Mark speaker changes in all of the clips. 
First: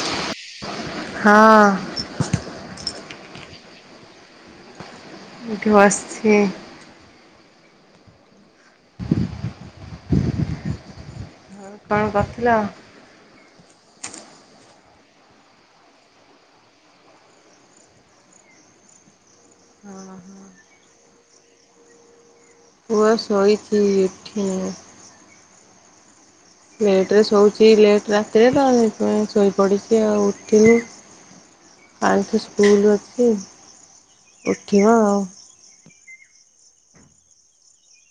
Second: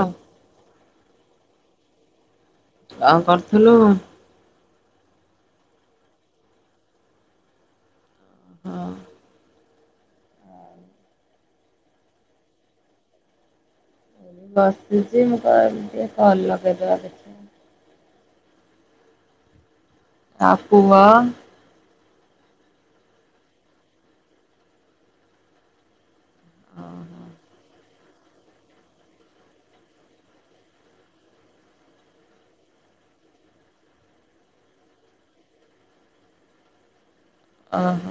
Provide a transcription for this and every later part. Speaker 1: ହଁ।
Speaker 2: ହଁ।
Speaker 1: ଆଉ କରଥିଲୁ?
Speaker 2: ଏଠ ବସଛି।
Speaker 1: ହଁ।
Speaker 2: ଆଉ କଣ କରିଥିଲ?
Speaker 1: ବସିଛି ମୁଁ କହିଲି ଟିକେ କଲ୍ ଲଗେଇଦବା କିଛି
Speaker 2: ହଁ।
Speaker 1: ଆ, ପୁଅ
Speaker 2: ପୁଅ ଶୋଇଛି ଉଠିନି। ଲେଟ୍
Speaker 1: ଓହୋ।
Speaker 2: ରେ ଶୋଉଛି ଲେଟ୍ ରାତିରେ ତ ସେଇଥିପାଇଁ ଶୋଇପଡ଼ିଛି ଆଉ ଉଠିନି। କାଲ ଠୁ ସ୍କୁଲ୍ ଅଛି ଉଠିବ।
Speaker 1: ଓହୋ!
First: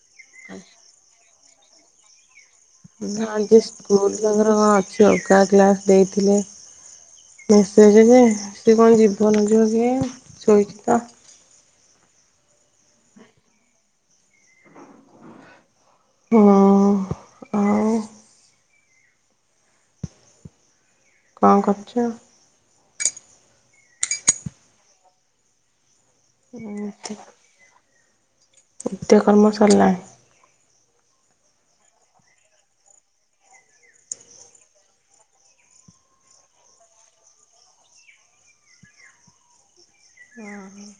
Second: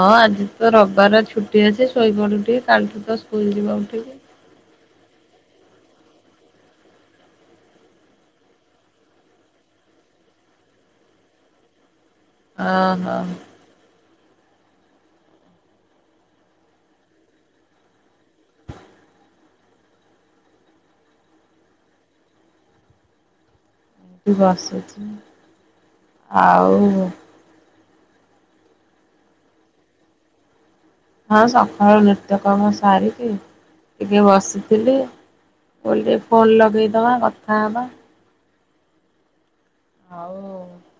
Speaker 1: ହଁ ଆଜି ତ ରବବାର ଛୁଟି ଅଛି ଶୋଇପଡୁ ଟିକେ। କାଲଠୁ ତ ସ୍କୁଲ୍
Speaker 2: ଆଜି
Speaker 1: ଯିବ
Speaker 2: ସ୍କୁଲ
Speaker 1: ଉଠିକି।
Speaker 2: ତାଙ୍କର କଣ ଅଛି ଅଲଗା କ୍ଲାସ୍ ଦେଇଥିଲେ। ମେସେଜ୍ ଯେ ସିଏ କଣ ଯିବ ନ ଯିବ କେ ଶୋଇଛି ତ।
Speaker 1: ଓ ହୋ।
Speaker 2: ହଁ ଆଉ। କଣ କରୁଛ?
Speaker 1: ବସିଛି, ଆଉ
Speaker 2: ନିତ୍ୟ କର୍ମ ସରଲାଣି?
Speaker 1: ହଁ ସଖାଳୁ ନିତ୍ୟକର୍ମ ସାରିକି ଟିକେ ବସିଥିଲି। କଲି ଫୋନ୍ ଲଗେଇଦବା କଥା ହବା। ହଁ।
Speaker 2: ଓ ହଁ।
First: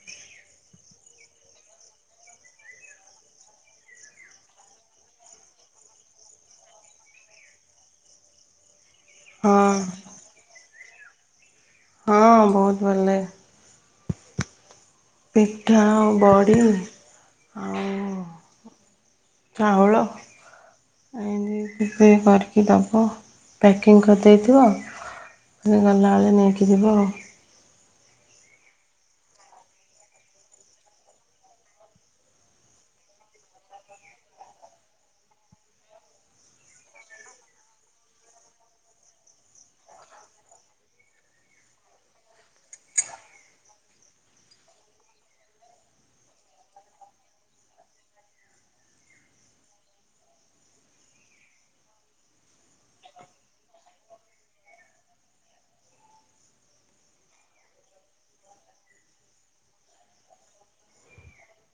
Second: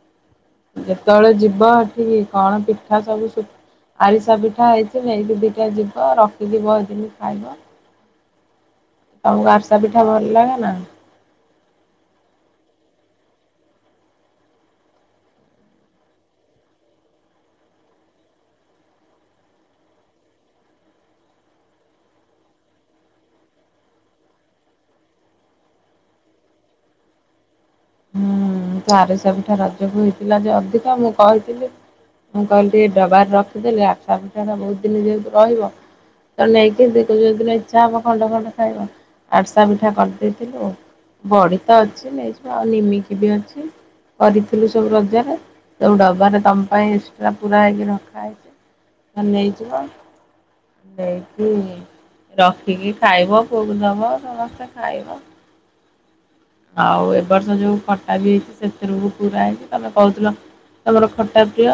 Speaker 1: ଯେତେବେଳେ ଯିବ ଏଠିକି କଣ ପିଠା ସବୁ ସୁ ଆରିସା ପିଠା ହେଇଛି ନେଇକି ଦିଟା ଯିବ ରଖିକି ବହୁ ଦିନି ଖାଇବ। ତୋମକୁ
Speaker 2: ହଁ
Speaker 1: ଆରସା ପିଠା ଭଲ ଲାଗେ ନା?
Speaker 2: ହଁ ବହୁତ ଭଲ ଲାଗେ। ପିଠା ଆଉ ବଡି ଚାଉଳ ଆଇଲେ ନେଇ କରିକି ଦେବ ପ୍ୟାକିଂ କରିଦେଇଥିବ। ଗଲାବେଳେ ନେଇକି ଯିବ।
Speaker 1: ହୁଁ ଆରିସା ପିଠା ରଜକୁ ହେଇଥିଲା ଯେ ଅଧିକା ମୁଁ କହିଥିଲି। ମୁଁ କହିଲି ଡବାର ରଖିଦେଲି ଆରିସା ପିଠା ଟା ବହୁତ ଦିନ ଯେହେତୁ ରହିବ। ତ ନେଇକି ଯୋଉ ଦିନ ଇଚ୍ଛା ହବ ଖଣ୍ଡ ଖଣ୍ଡ ଖାଇବ ଆରିସା ପିଠା କରିଦେଇଥିଲୁ। ବଡି ତ ଅଛି ନେଇଯିବ ଆଉ ନିମିକି ବି ଅଛି କରିଥିଲୁ ସବୁ ରଜରେ। ସବୁ ଡବାରେ ତମ ପାଇଁ ଏକ୍ସଟ୍ରା ପୁରା ହେଇକି ରଖା ହେଇଛି ନେଇଯିବ। ନେଇକି ରଖିକି ଖାଇବ ପୁଅକୁ ଦବ ସମସ୍ତେ ଖାଇବ। ଆଉ ଏ ବର୍ଷ ଯୋଉ ଖଟା ବି ହେଇଛି ସେଥିରୁ ବି ପୁରା ହେଇଛି ତମେ କହୁଥିଲ। ତମର ଖଟା ପ୍ରିୟ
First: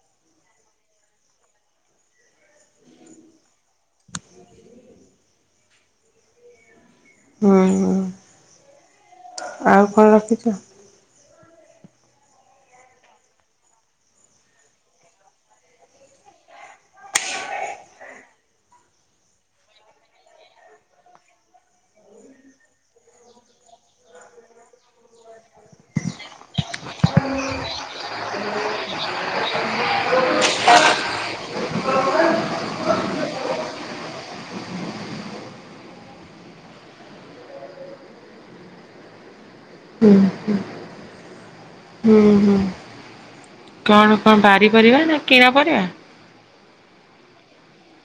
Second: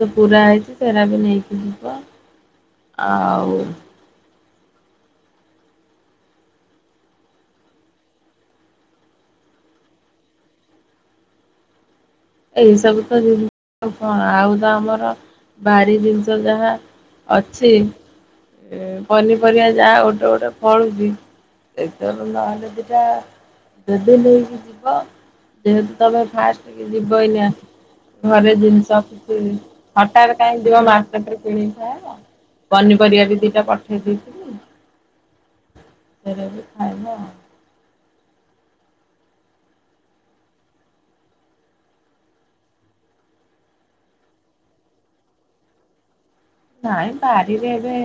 Speaker 1: ସେ ପୁରା ହେଇଛି ସେରା ବି ନେଇକି ଯିବ। ଆଉ।
Speaker 2: ହୁଁ। ଆଉ କଣ ରଖିଛ?
Speaker 1: ଏଇ ସବୁ ତ ଜିନିଷ କଣ ଆଉ ତ ଆମର ବାରି ଜିନିଷ ଯାହା। ଅଛି ଏ ପନିପରିବା ଯାହା ଗୋଟେ ଗୋଟେ ଫଳୁଜି। ସେଦରୁ ନହଲେ ଦିଟା ଯଦି ନେଇକି ଯିବ ଯେହେତୁ ତମେ ଫାଷ୍ଟ କି ଯିବ ଏଇନା। ଘରେ ଜିନିଷ [unintelligible] ହଠାତ୍ କାହିଁକି ଯିବ ମାର୍କେଟରେ କିଣିକି ଖାଇବ। ପନିପରିବା ବି ଦିଟା ପଠେଇ ଦେଇଛି। ସେରା ବି ଖାଇବ ଆଉ।
Speaker 2: [inaudible] ହୁଁ ହୁଁ। କଣ କଣ ବାରି ପରିବା ନା କିଣା ପରିବା?
Speaker 1: ନାଇ ବାଡ଼ିରେ ଏବେ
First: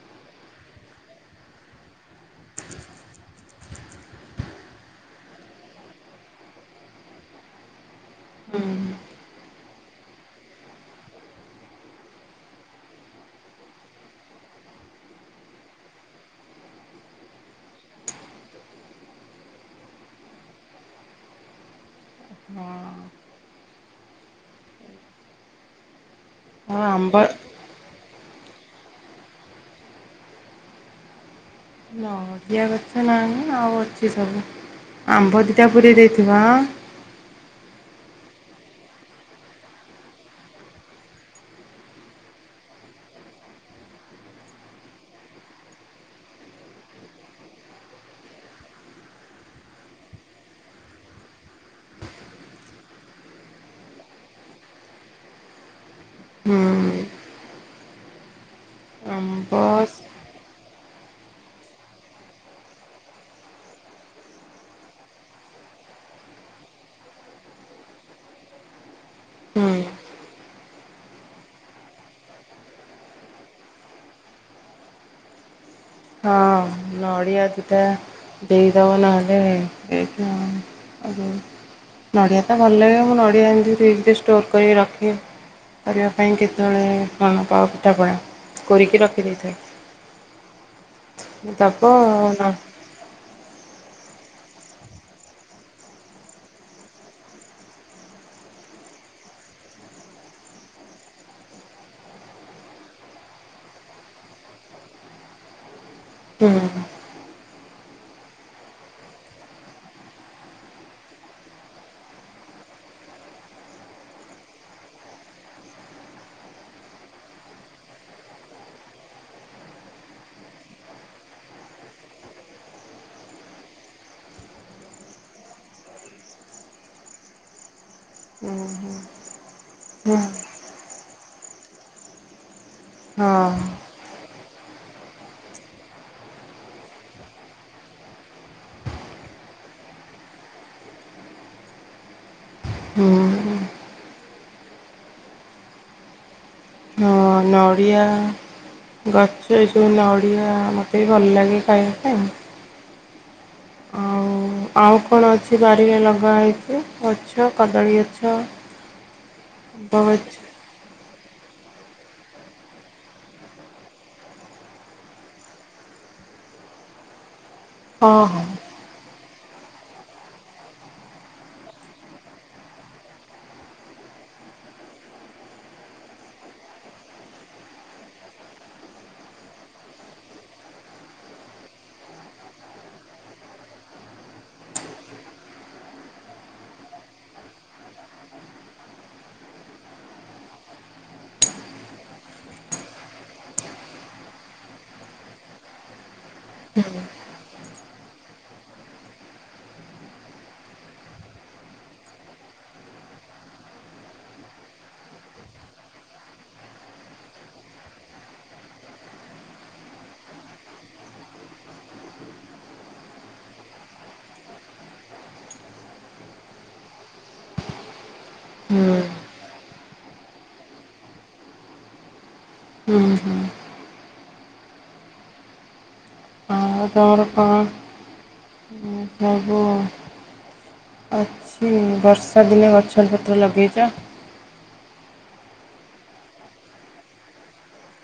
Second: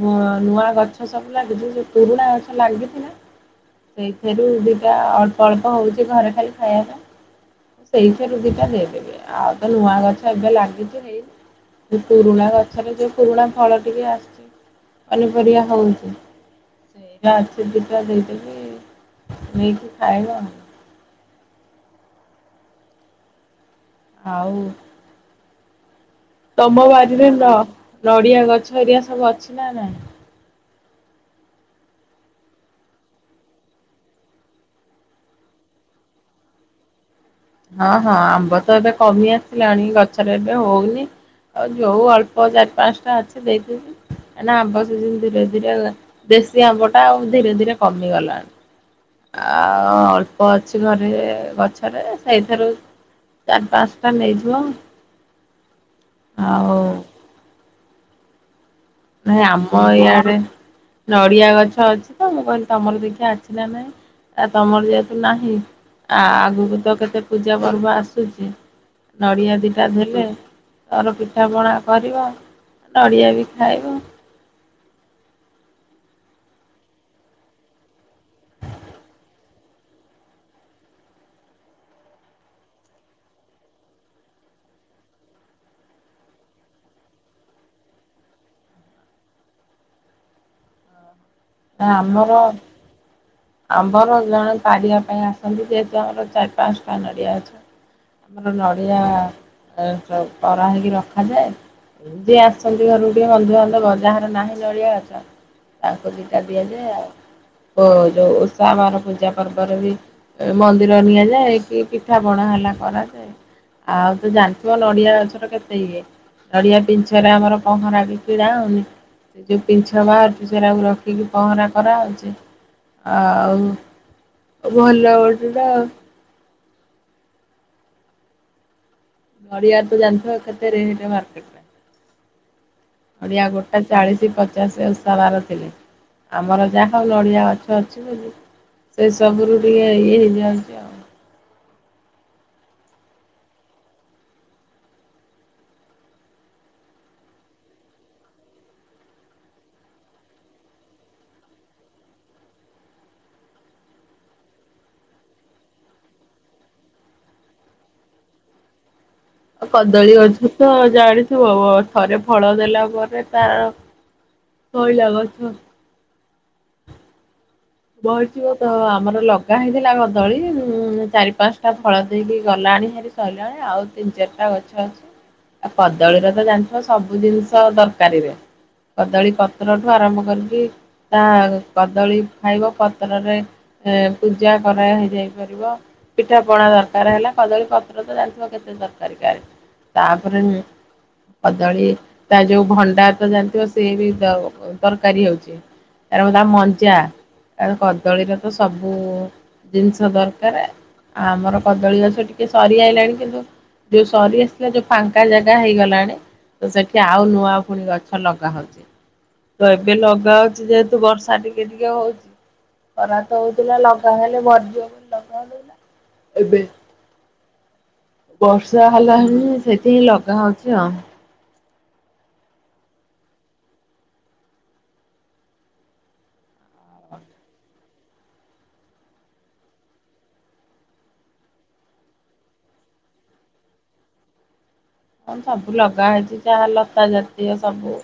Speaker 1: ବ ନୂଆ ଗଛ ସବୁ ଲାଗିଛି ଯ ପୁରୁଣା ଗଛ ଲାଗିଥିଲା। ସେଇଥିରୁ ଦିଟା ଅଳ୍ପ ଅଳ୍ପ ହଉଛି ଘରେ ଖାଲି ଖାଇବା ପାଇଁ। ସେଇଥିରୁ
Speaker 2: ହୁଁ
Speaker 1: ଦିଟା ଦେଇଦେବି ଆଉ ତ ନୂଆ ଗଛ ଏବେ ଲାଗିଛି ହେଇନି। ଯଉ ପୁରୁଣା ଗ ଗଛରେ ଯଉ ପୁରୁଣା ଫଳ ଟିକେ ଆସିଛି ପନିପରିବା ହଉଛି। ସେଇଟା ଅଛି ଦୁଇଟା ଦେଇଦେବି ନେଇକି ଖାଇବ ଆଉ।
Speaker 2: ହଁ।
Speaker 1: ଆଉ। ତମ
Speaker 2: ଆଉ ଆମ୍ବ
Speaker 1: ବାରିରେ ନ ନଡିଆ ଗଛ ହେରିଆ ସବୁ ଅଛି ନା ନାଇଁ?
Speaker 2: ନଠିଆ ଗଛ ନାହିଁ ଆଉ ଅଛି ସବୁ ଆମ୍ବ ଦିଟା ପୁରେଇ ଦେଇଥିବ ଆଁ।
Speaker 1: ହଁ ହଁ ଆମ୍ବ ତ ଏବେ କମି ଆସିଲାଣି ଗଛରେ ଏବେ ହଉନି। ଆଉ ଯୋଉ ଅଳ୍ପ ଚାରି ପାଞ୍ଚଟା ଅଛି ଦେଇଦେବି ଏଇନେ ଆମ୍ବ ସିଜିନ୍ ଧୀରେ ଧୀରେ ଦେଶୀ ଆମ୍ବ ଟା ଆଉ ଧୀରେ ଧୀରେ କମିଗଲା। ଆଉ ଅଳ୍ପ ଅଛି ଘରେ ଗଛରେ ସେଇଥେରୁ ଚାରି ପାଞ୍ଚଟା ନେଇଯିବ ଆଉ।
Speaker 2: ହୁଁ
Speaker 1: ନାଇଁ
Speaker 2: ଆମ୍ବ
Speaker 1: ଆମ ଇଆଡେ ନଡିଆ ଗଛ ଅଛି ତ ମୁଁ କହିଲି ତମର ଦେଖିଆ ଅଛି ନା ନାଇଁ। ଆ ତମର ଯେହେତୁ ନାହିଁ ଆ ଆଗକୁ ତ କେତେ ପୂଜା ପର୍ବ ଆସୁଛି। ନଡ଼ିଆ ଦିଟା
Speaker 2: ହୁଁ।
Speaker 1: ଦେଲେ ତର ପିଠା ପଣା କରିବ ନଡ଼ିଆ ବି ଖାଇବ।
Speaker 2: ହଁ ନଡ଼ିଆ ଦିଟା ଦେଇଦବ ନହେଲେ ଏଇଠି ନଡ଼ିଆ ତ ଭଲ ଲାଗେ ମୁଁ ନଡ଼ିଆ ଏମିତି ଫ୍ରିଜରେ ଷ୍ଟୋର୍ କରିକି ରଖେ। କରିବା ପାଇଁ କେତେବେଳେ କଣ ପାଉ ପିଠାପଣା କୋରିକି ରଖିଦେଇଥାଏ। ଦବ ନ
Speaker 1: ଆମର ଜଣେ ପାରିବା ପାଇଁ ଆସନ୍ତି ଯେହେତୁ ଆମର ଚାରି ପାଞ୍ଚଟା ନଡିଆ ଅଛି। ଆମର ନଡ଼ିଆ ପରା ହେଇକି ରଖାଯାଏ। ଏ ଯ ଆସନ୍ତି ଘରକୁ ଟିକେ ବନ୍ଧୁବାନ୍ଧବ ଯାହାର ନାହିଁ ଜଳିଆ ଗଛ ତାଙ୍କୁ ଦିଟା
Speaker 2: ହୁଁ ହୁଁ ହୁଁ
Speaker 1: ଦିଆଯାଏ ଆଉ ଯୋଉ ଉଷା ବାର ପୂଜା ପର୍ବରେ ବି ମନ୍ଦିର ନିଆଯାଏ କି ପିଠା ପଣା ହେଲେ କରାଯାଏ। ଆଉ ତ ଜାଣିଥିବ ନଡିଆ ଗଛର କେତେ ଇଏ? ନଡିଆ ପିଛୁଆରେ ଆମର ପହଁରାଗି କିଣା ହଉନି? ସେ ଯୋଉ ପିଞ୍ଚ ବାହାରୁଚି ସେଟାକୁ ରଖିକି ପହଁରା କରାହେଉଚି। ଆଉ ଭଲ ଗଟଟା।
Speaker 2: ହୁଁ ହୁଁ।
Speaker 1: ନଡ଼ିଆ ତ ଜାଣିଥିବ କେତେ ରେଟ ମାର୍କେଟ ରେ? ଓଡିଆ ଗୋଟେ ଚାଳିଶ ପଚାଶ ଓଷା ବାର ଥିଲେ ଆମର ଯାହା ହଉ ନଡିଆ ଗଛ ଅଛି ବୋଲି ସେ ସବୁରୁ ଟିକେ ଇଏ ହେଇଯାଆନ୍ତି ଆଉ।
Speaker 2: ହୁଁ। ହଁ ନଡ଼ିଆ ଗଛ ଏସବୁ ନଡ଼ିଆ ମୋତେ ବି ଭଲ ଲାଗେ ଖାଇବା ପାଇଁ। ଆଉ ଆଉ କଣ ଅଛି ବାରିରେ ଲଗା ହେଇଚି? ଗଛ କଦଳୀ ଗଛ।
Speaker 1: କଦଳୀ ଗଛ ତ ଜାଣିଥିବ ଥରେ ଫଳ ଦେଲା ପରେ ତାର କଣ ଲାଗଛ
Speaker 2: ହଁ ହଁ
Speaker 1: ବଥିବ ତ ଆମର ଲଗ ଗା ହେଇଥିଲା କଦଳୀ ଚାରି ପାଞ୍ଚଟା ଫଳ ଦେଇକି ଗଲାଣି ହାରି ସରିଲାଣି ଆଉ ତିନି ଚାରିଟା ଗଛ ଅଛି ଆଉ କଦଳୀର ତ ଜାଣିଥିବ ସବୁ ଜିନିଷ ତରକାରୀରେ। କଦଳୀ ପତ୍ରଠୁ ଆରମ୍ଭ କରିକି ତା କଦଳୀ ଖାଇବ ପତ୍ରରେ ପୂଜା କରା ହେଇଯାଇପାରିବ। ପିଠା ପଣା ଦରକାର ହେଲା। କଦଳୀ ପତ୍ର ତ ଜାଣିଥିବ କେତେ ଦରକାରୀ କାହାର ତାପରେ କଦଳୀ ତା ଯୋଉ ଭଣ୍ଡା ତ ଜାଣିଥିବ ସିଏ ବି ତ ତରକାରୀ ହଉଚି। ତାର ଗୋଟା ମଞ୍ଜା। କଦଳୀର ତ ସବୁ ଜିନିଷ ଦରକାର। ଆ ଆମର କଦଳୀ ଗଛ ଟିକେ ସରିଆଲାଣି କିନ୍ତୁ ଯୋଉ ସରି ଆସିିଲା ଯୋଉ ଫାଙ୍କା ଜାଗା ହେଇଗଲାଣି। ତ ସେଠି ଆଉ ନୂଆ ପୁଣି ଗଛ ଲଗା ହଉଚି। ତ ଏବେ ଲଗା ହଉଚି ଯେହେତୁ ବର୍ଷା ଟିକେ ଟିକେ ହଉଚି। ଖରା ତ ହଉଥିଲା ଲଗା ହେଲେ ଭରିଯିବ ବୋଲି ଲଗାଉ ଏବେ ବର୍ଷା
Speaker 2: ହୁଁ
Speaker 1: ହେଲା ହେଣିି ସେଥିିଁ ଲଗା ହଉଚି ଆଉ।
Speaker 2: ହୁଁ ହୁଁ। ଆ ତମର କଣ ସବୁ ଅଛି। ବର୍ଷା ଦିନେ ଗଛ ପତ୍ର ଲଗେଇଚ।
Speaker 1: କଣ ସବୁ ଲଗା ହେଇଚି, ଯାହା ଲତା ଜାତୀୟ ସବୁ।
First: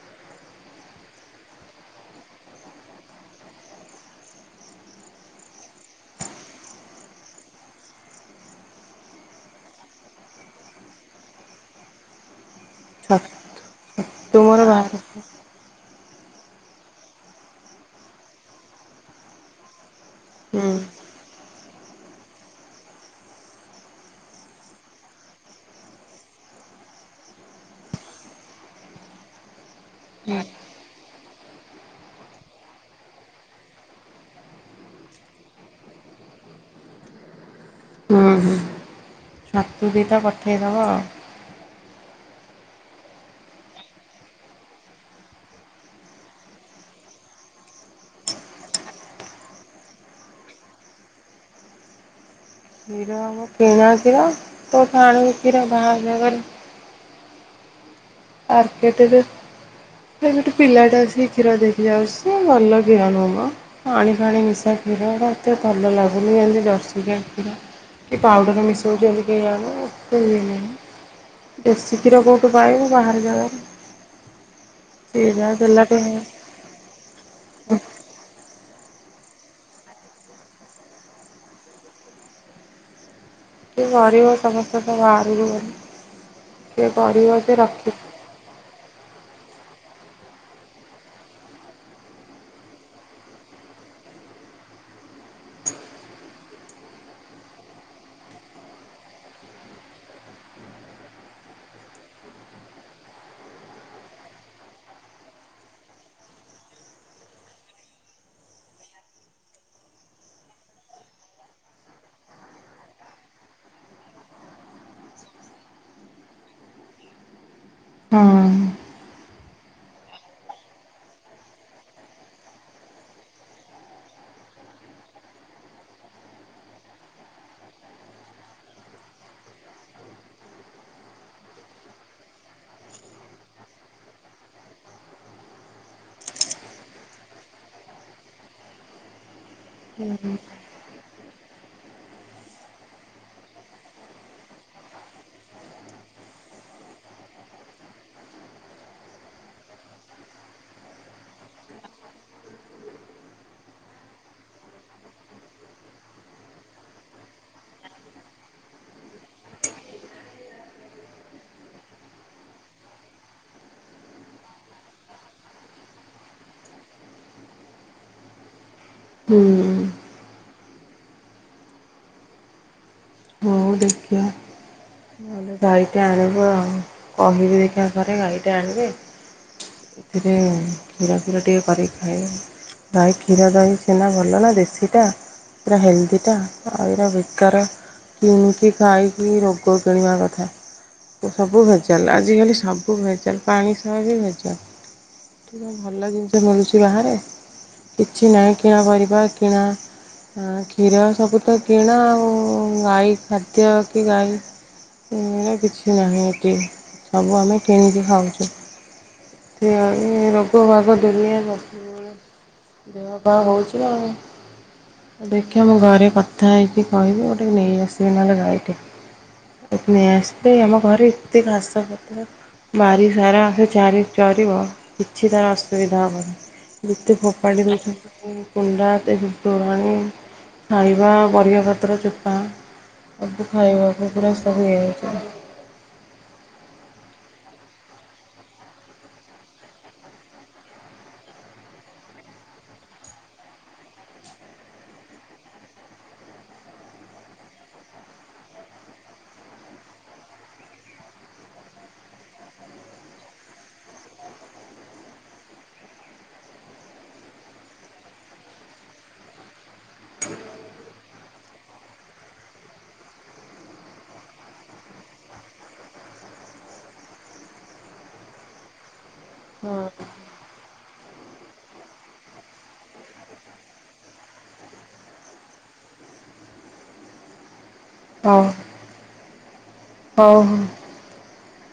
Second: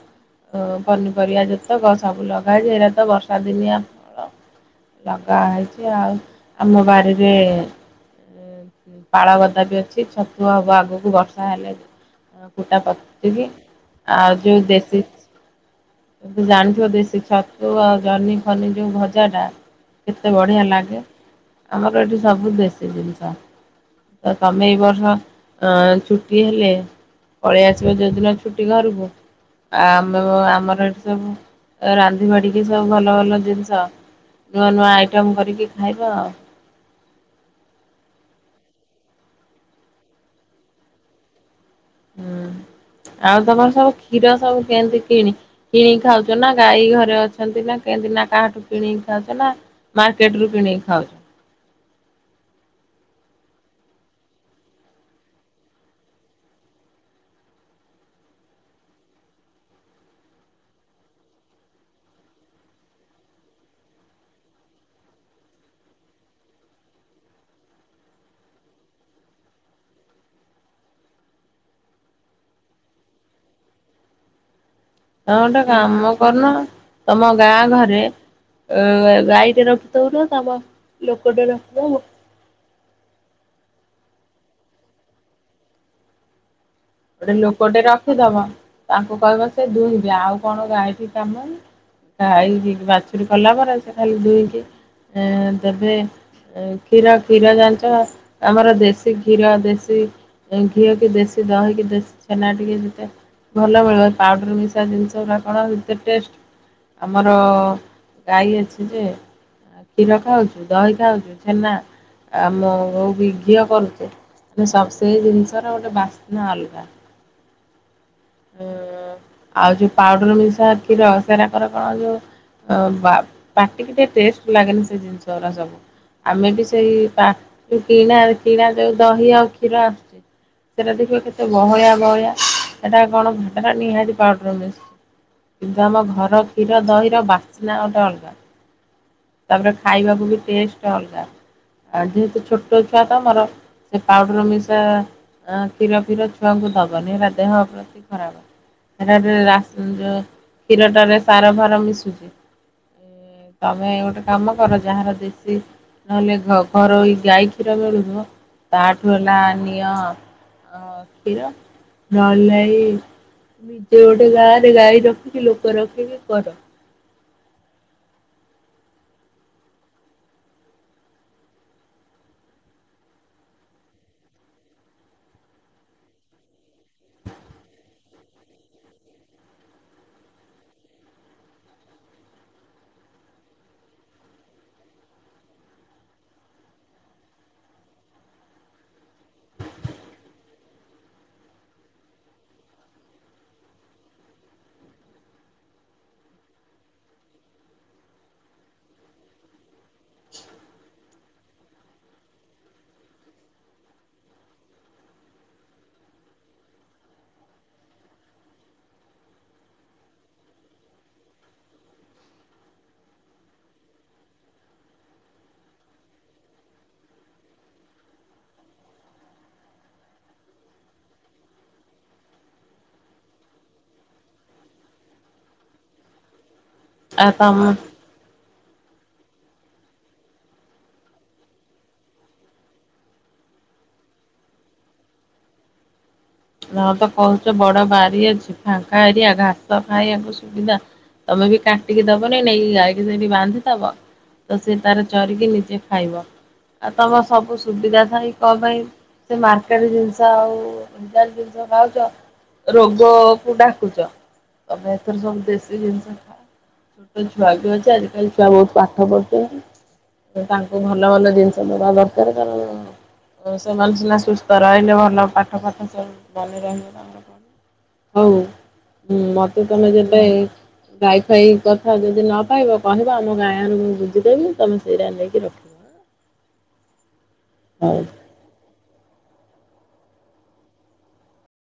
Speaker 1: ହଁ ପନିପରିବା ଜାତକ ସବୁ ଲଗାଯାଏ। ଏଇଟା ତ ବର୍ଷା ଦିନିଆ ଫଳ। ଲଗା ହେଇଚି ଆଉ ଆମ ବାରିରେ ଏ ଏ ପାଳ ଗଦା ବି ଅଛି ଛତୁ ହବ ଆଗକୁ ବର୍ଷା ହେଲେ କୁଟା
Speaker 2: ଛତୁ
Speaker 1: ପିଚିକି ଆଉ
Speaker 2: ତୁମର
Speaker 1: ଯୋଉ
Speaker 2: ବାହାର
Speaker 1: ଦେଶୀ
Speaker 2: ହୁଁ
Speaker 1: ତମେ ତ ଜାଣିଥିବ ଦେଶୀ ଛତୁ ଆଉ ଜହ୍ନି ଫନି ଯୋଉ ଭଜା ଟା କେତେ ବଢିଆ ଲାଗେ। ଆମର ଏଠି ସବୁ ଦେଶୀ ଜିନିଷ। ତ ତମେ ଏଇ ବର୍ଷ ଅ ଛୁଟି ହେଲେ ପଳେଇ ଆସିବ ଯୋଉଦିନ ଛୁଟି ଘରକୁ। ଆ ଆମ ଆମର ସବୁ ରାନ୍ଧି ବାଢିକି ସବୁ ଭଲ ଭଲ ଜିନିଷ ନୂଆ ନୂଆ ଆଇଟମ୍ କରିକି ଖାଇବା ଆଉ।
Speaker 2: ହୁଁ ହୁଁ ଛତୁ ଦିଇଟା ପଠେଇଦବ ଆଉ।
Speaker 1: ହୁଁ ଆଉ ତମର ସବୁ କ୍ଷୀର ସବୁ କେମିତି କିଣି କିଣିକି ଖାଉଚ ନା ଗାଈ ଘରେ ଅଛନ୍ତି ନା କେମତି ନା କାହାଠୁ କିଣିକି ଖାଉଚ ନା? ମାର୍କେଟ ରୁ କିଣିକି ଖାଉଚ?
Speaker 2: କ୍ଷୀର [unintelligible] କିଣା କ୍ଷୀର କୋଉଠୁ ଆଣିବୁ କ୍ଷୀର ବାହାର ଜାଗାରୁ। ମାର୍କେଟ ରୁ ସେ ଗୋଟେ ପିଲାଟେ ଅଛି କ୍ଷୀର ଦେଇକି ଯାଉଚି, ସେ ଭଲ କ୍ଷୀର ନୁହଁ ମ। ପାଣି ଫାଣି ମିଶା କ୍ଷୀର ଗୁରା ଏତେ ଭଲ ଲାଗୁନି, ଯେମ୍ତି ଜର୍ଶି ଗାଈ କ୍ଷୀର। କି ପାଉଡ଼ର ମିଶଉଚନ୍ତି କେଇଜାଣି ଏତେ ଇଏ ନାହିଁ। ଦେଶୀ କ୍ଷୀର କୋଉଠୁ ପାଇବୁ ବାହାର ଜାଗାରୁ। ସିଏ
Speaker 1: ତମେ
Speaker 2: ଯାହା
Speaker 1: ଗୋଟେ
Speaker 2: ଦେଲା ଟେ
Speaker 1: କାମ
Speaker 2: କିଏ
Speaker 1: କରୁନ, ତମ ଗାଁ ଘରେ ଅ ଏ ଗାଈଟେ ରଖି ଦଉନ, ତମ ଲୋକଟେ ରଖୁଦବ।
Speaker 2: କିଏ [unintelligible] ସମସ୍ତେ ତ ବାହାରକୁ ଗଲେ। କିଏ
Speaker 1: ଗୋଟେ
Speaker 2: କରିବ କିଏ
Speaker 1: ଲୋକଟେ
Speaker 2: ରଖିବ
Speaker 1: ରଖିଦବ ତାଙ୍କୁ କହିବ ସେ ଦୁଇଁବେ, ଆଉ କଣ ଗାଈଠି କାମକି। ଗାଈ କି ବାଛୁରୀ କଲା ପରେ ସେ ଖାଲି ଦୁଇଁକି ଏଁ ଦେବେ। ଏ କ୍ଷୀର-କ୍ଷୀର ଜାଣିଛ ଆମର ଦେଶୀ କ୍ଷୀର ଦେଶୀ ଘିଅ କି ଦେଶୀ ଦହି କି ଛେନା ଟିକେ ଯେତେ ଭଲ ମିଳିବ ପାଉଡର ମିଶା ଜିନିଷ ଗୁାଡା କଣ ଆଉ ଏତେ ଟେଷ୍ଟ। ଆମର ଗାଈ ଅଛି ଯେ କ୍ଷୀର ଖାଉଛୁ ଦହି ଖାଉଛୁ ଛେନା। ଆମ ଉ ବି ଘିଅ କରୁଚୁ ସେଇ ଜିନିଷର ଗୋଟେ ବାସ୍ନା ଅଲଗା।
Speaker 2: ହଁ।
Speaker 1: ଉଁ ଆଉ ଯୋଉ ପାଉଡର ମିଶା କ୍ଷୀର ସେରାକରେ କଣ ଯୋଉ ଅ ବା ପାଟିକି ଟିକେ ଟେଷ୍ଟ ଲାଗେନି ସେ ଜିନିଷ ଗୁରା ସବୁ। ଆମେ ବି ସେଇ ପା କିଣା-କିଣା ଯୋଉ ଦହି ଆଉ କ୍ଷୀର ସେରା ଦେଖିବା କେତେ ବହଳିଆ-ବହଳିଆ। ଏଟା କଣ ଭାତଟା ନିହାତି ପାଉଡର ମିଶୁଚି। କିନ୍ତୁ ଆମ ଘର କ୍ଷୀର ଦହିର ବାସ୍ନା ଗୋଟେ ଅଲଗା। ତାପରେ ଖାଇବାକୁ ବି ଟେଷ୍ଟ ଅଲଗା, ଆଁ ଯେହେତୁ ଛୋଟ ଛୁଆ ତମର ସେ ପାଉଡର ମିଶା କ୍ଷୀର ଫିର ଛୁଆଙ୍କୁ ଦବନି ହେରା ଦେହ ପ୍ରତି ଖରାପ୍। ହେରା ରେ ରାସ ଯୋଉ କ୍ଷୀର ଟାରେ ସାର ଫାର ମିଶୁଚି। ତମେ ଗୋଟେ କାମ କର ଯାହାର ଦେଶୀ ନହେଲେ ଘ ଘରୋଇ ଗାଈ କ୍ଷୀର ମିଳୁିଥିବ ତାଠୁ ହେଲା ନିଅ ଅ କ୍ଷୀର ନହେଲେ ନାଇଁ ନିଜେ ଗୋଟେ ଗାଁରେ ଗାଈ ରଖିକି ଲୋକ ରଖିକି କର।
Speaker 2: ହୁଁ। ହୁଁ। ହଉ ଦେଖିଆ। ତାଲେ ଗାଈଟେ ଆଣିବୁ ଆଉ, କହିବି ଦେଖିଆ ଘରେ ଗାଈଟେ ଆଣିବେ। ଏଥିରେ କ୍ଷୀର ଫିର ଟିକେ କରିକି ଖାଇବ। ଗାଈ କ୍ଷୀର ଦହି ଛେନା ଭଲ ନା ଦେଶୀଟା। ପୁରା ହେଲ୍ଦିଟା ଆଉ ଏରା ବେକାର କିଣିକି ଖାଇକି ରୋଗ କିଣିବା କ ସବୁ ଭେଜାଲ୍ ଆଜିକାଲି ସବୁ ଭେଜାଲ୍ ପାଣି ସହ ବି ଭେଜାଲ୍। ଭଲ ଜିନିଷ ମିଳୁଛି ବାହାରେ କିଛି ନାହିଁ କିଣା ପରିବା କିଣା ହଁ କ୍ଷୀର ସବୁ ତ କିଣା ଆଉ ଗାଈ ଖାଦ୍ୟ କି ଗାଈ ଏଇନା କିଛି ନାହିଁ ଏଠି, ସବୁ ଆମେ କିଣିକି ଖାଉଛୁ। ଇଆଡେ ରୋଗ ବାଗ ଦୁନିଆ କଥା। ଦେହ ପା ହଉଛି ଆଉ। ଦେଖିଆ ମୁଁ ଘରେ କଥା ହେଇକି କହିବି ଗୋଟେ ନେଇଆସିବି ନହେଲେ ଗାଈଟେ। [unintelligible] ନେଇ ଆସିଲେ ଆମ ଘରେ ଏତେ ଘାସ ପତ୍ର ବାରି ସାରା ଚାରି ଚରିବ କିଛି ତାର ଅସୁବିଧା ହବନି। ଯେତେ
Speaker 1: ଆଉ
Speaker 2: ଫୋପାଡି
Speaker 1: ତମ
Speaker 2: ଦଉଚୁ କୁଣ୍ଡା, ପେଜ ତୋରାଣି, ଖାଇବା, ପରିବାପତ୍ର ଚୋପା ସବୁ ଖାଇବାକୁ ପୁରା ସବୁ ଇଏ ହେଇଯିବ।
Speaker 1: [unintelligible] କହୁଚ ବଡ ବାରି ଅଛି ଫାଙ୍କା ଏରିଆ ଘାସ ଖାଇବାକୁ ସୁବିଧା। ତମେବି କାଟିକି ଦବନି ନେଇକି ଗାଇ କି ସେଇଠି ବାନ୍ଧିଥବ। ତ ସେ ତାର ଚରିକି ନିଜେ ଖାଇବ ଆଉ ତମ ସବୁ ସୁବିଧା ଥାଇ କପାଇଁ ସେ ମାର୍କେଟ୍ ଜିନିଷ ଆଉ ଡାଲି ଯଉ ଖାଉଚ ରୋଗକୁ ଡାକୁଚ। ତମେ ଏଥର ସବୁ ଦେଶୀ ଜିନିଷ ଖାଅ। ଛୋଟ ଛୁଆବି ଅଛି ଆଜିକାଲି ଛୁଆ ବହୁତ୍ ପାଠ ପଢୁଚନ୍ତି। ତ ତାଙ୍କୁ ଭଲ ଭଲ ଜିନିଷ ଦବା ଦରକାର୍ କାରଣ ଓ ସେମାନେ ସିନା ସୁସ୍ଥ ରହିଲେ ଭଲ ପାଠ ପାଠ ମନେ ରହିବ ସେମାନଙ୍କର। ହଉ ହୁଁ ମତେ
Speaker 2: ହଁ
Speaker 1: ତମେ ଯେବେ ଗାଈ ଫାଇ କଥା ଯଦି ନପାଇବ କହିବ ଆମ ଗାଁରୁ ମୁଁ ବୁଝିଦେବି ତମେ ସେଇରା ନେଇକି ରଖି ହଉ।
Speaker 2: ହଁ। ହଉ।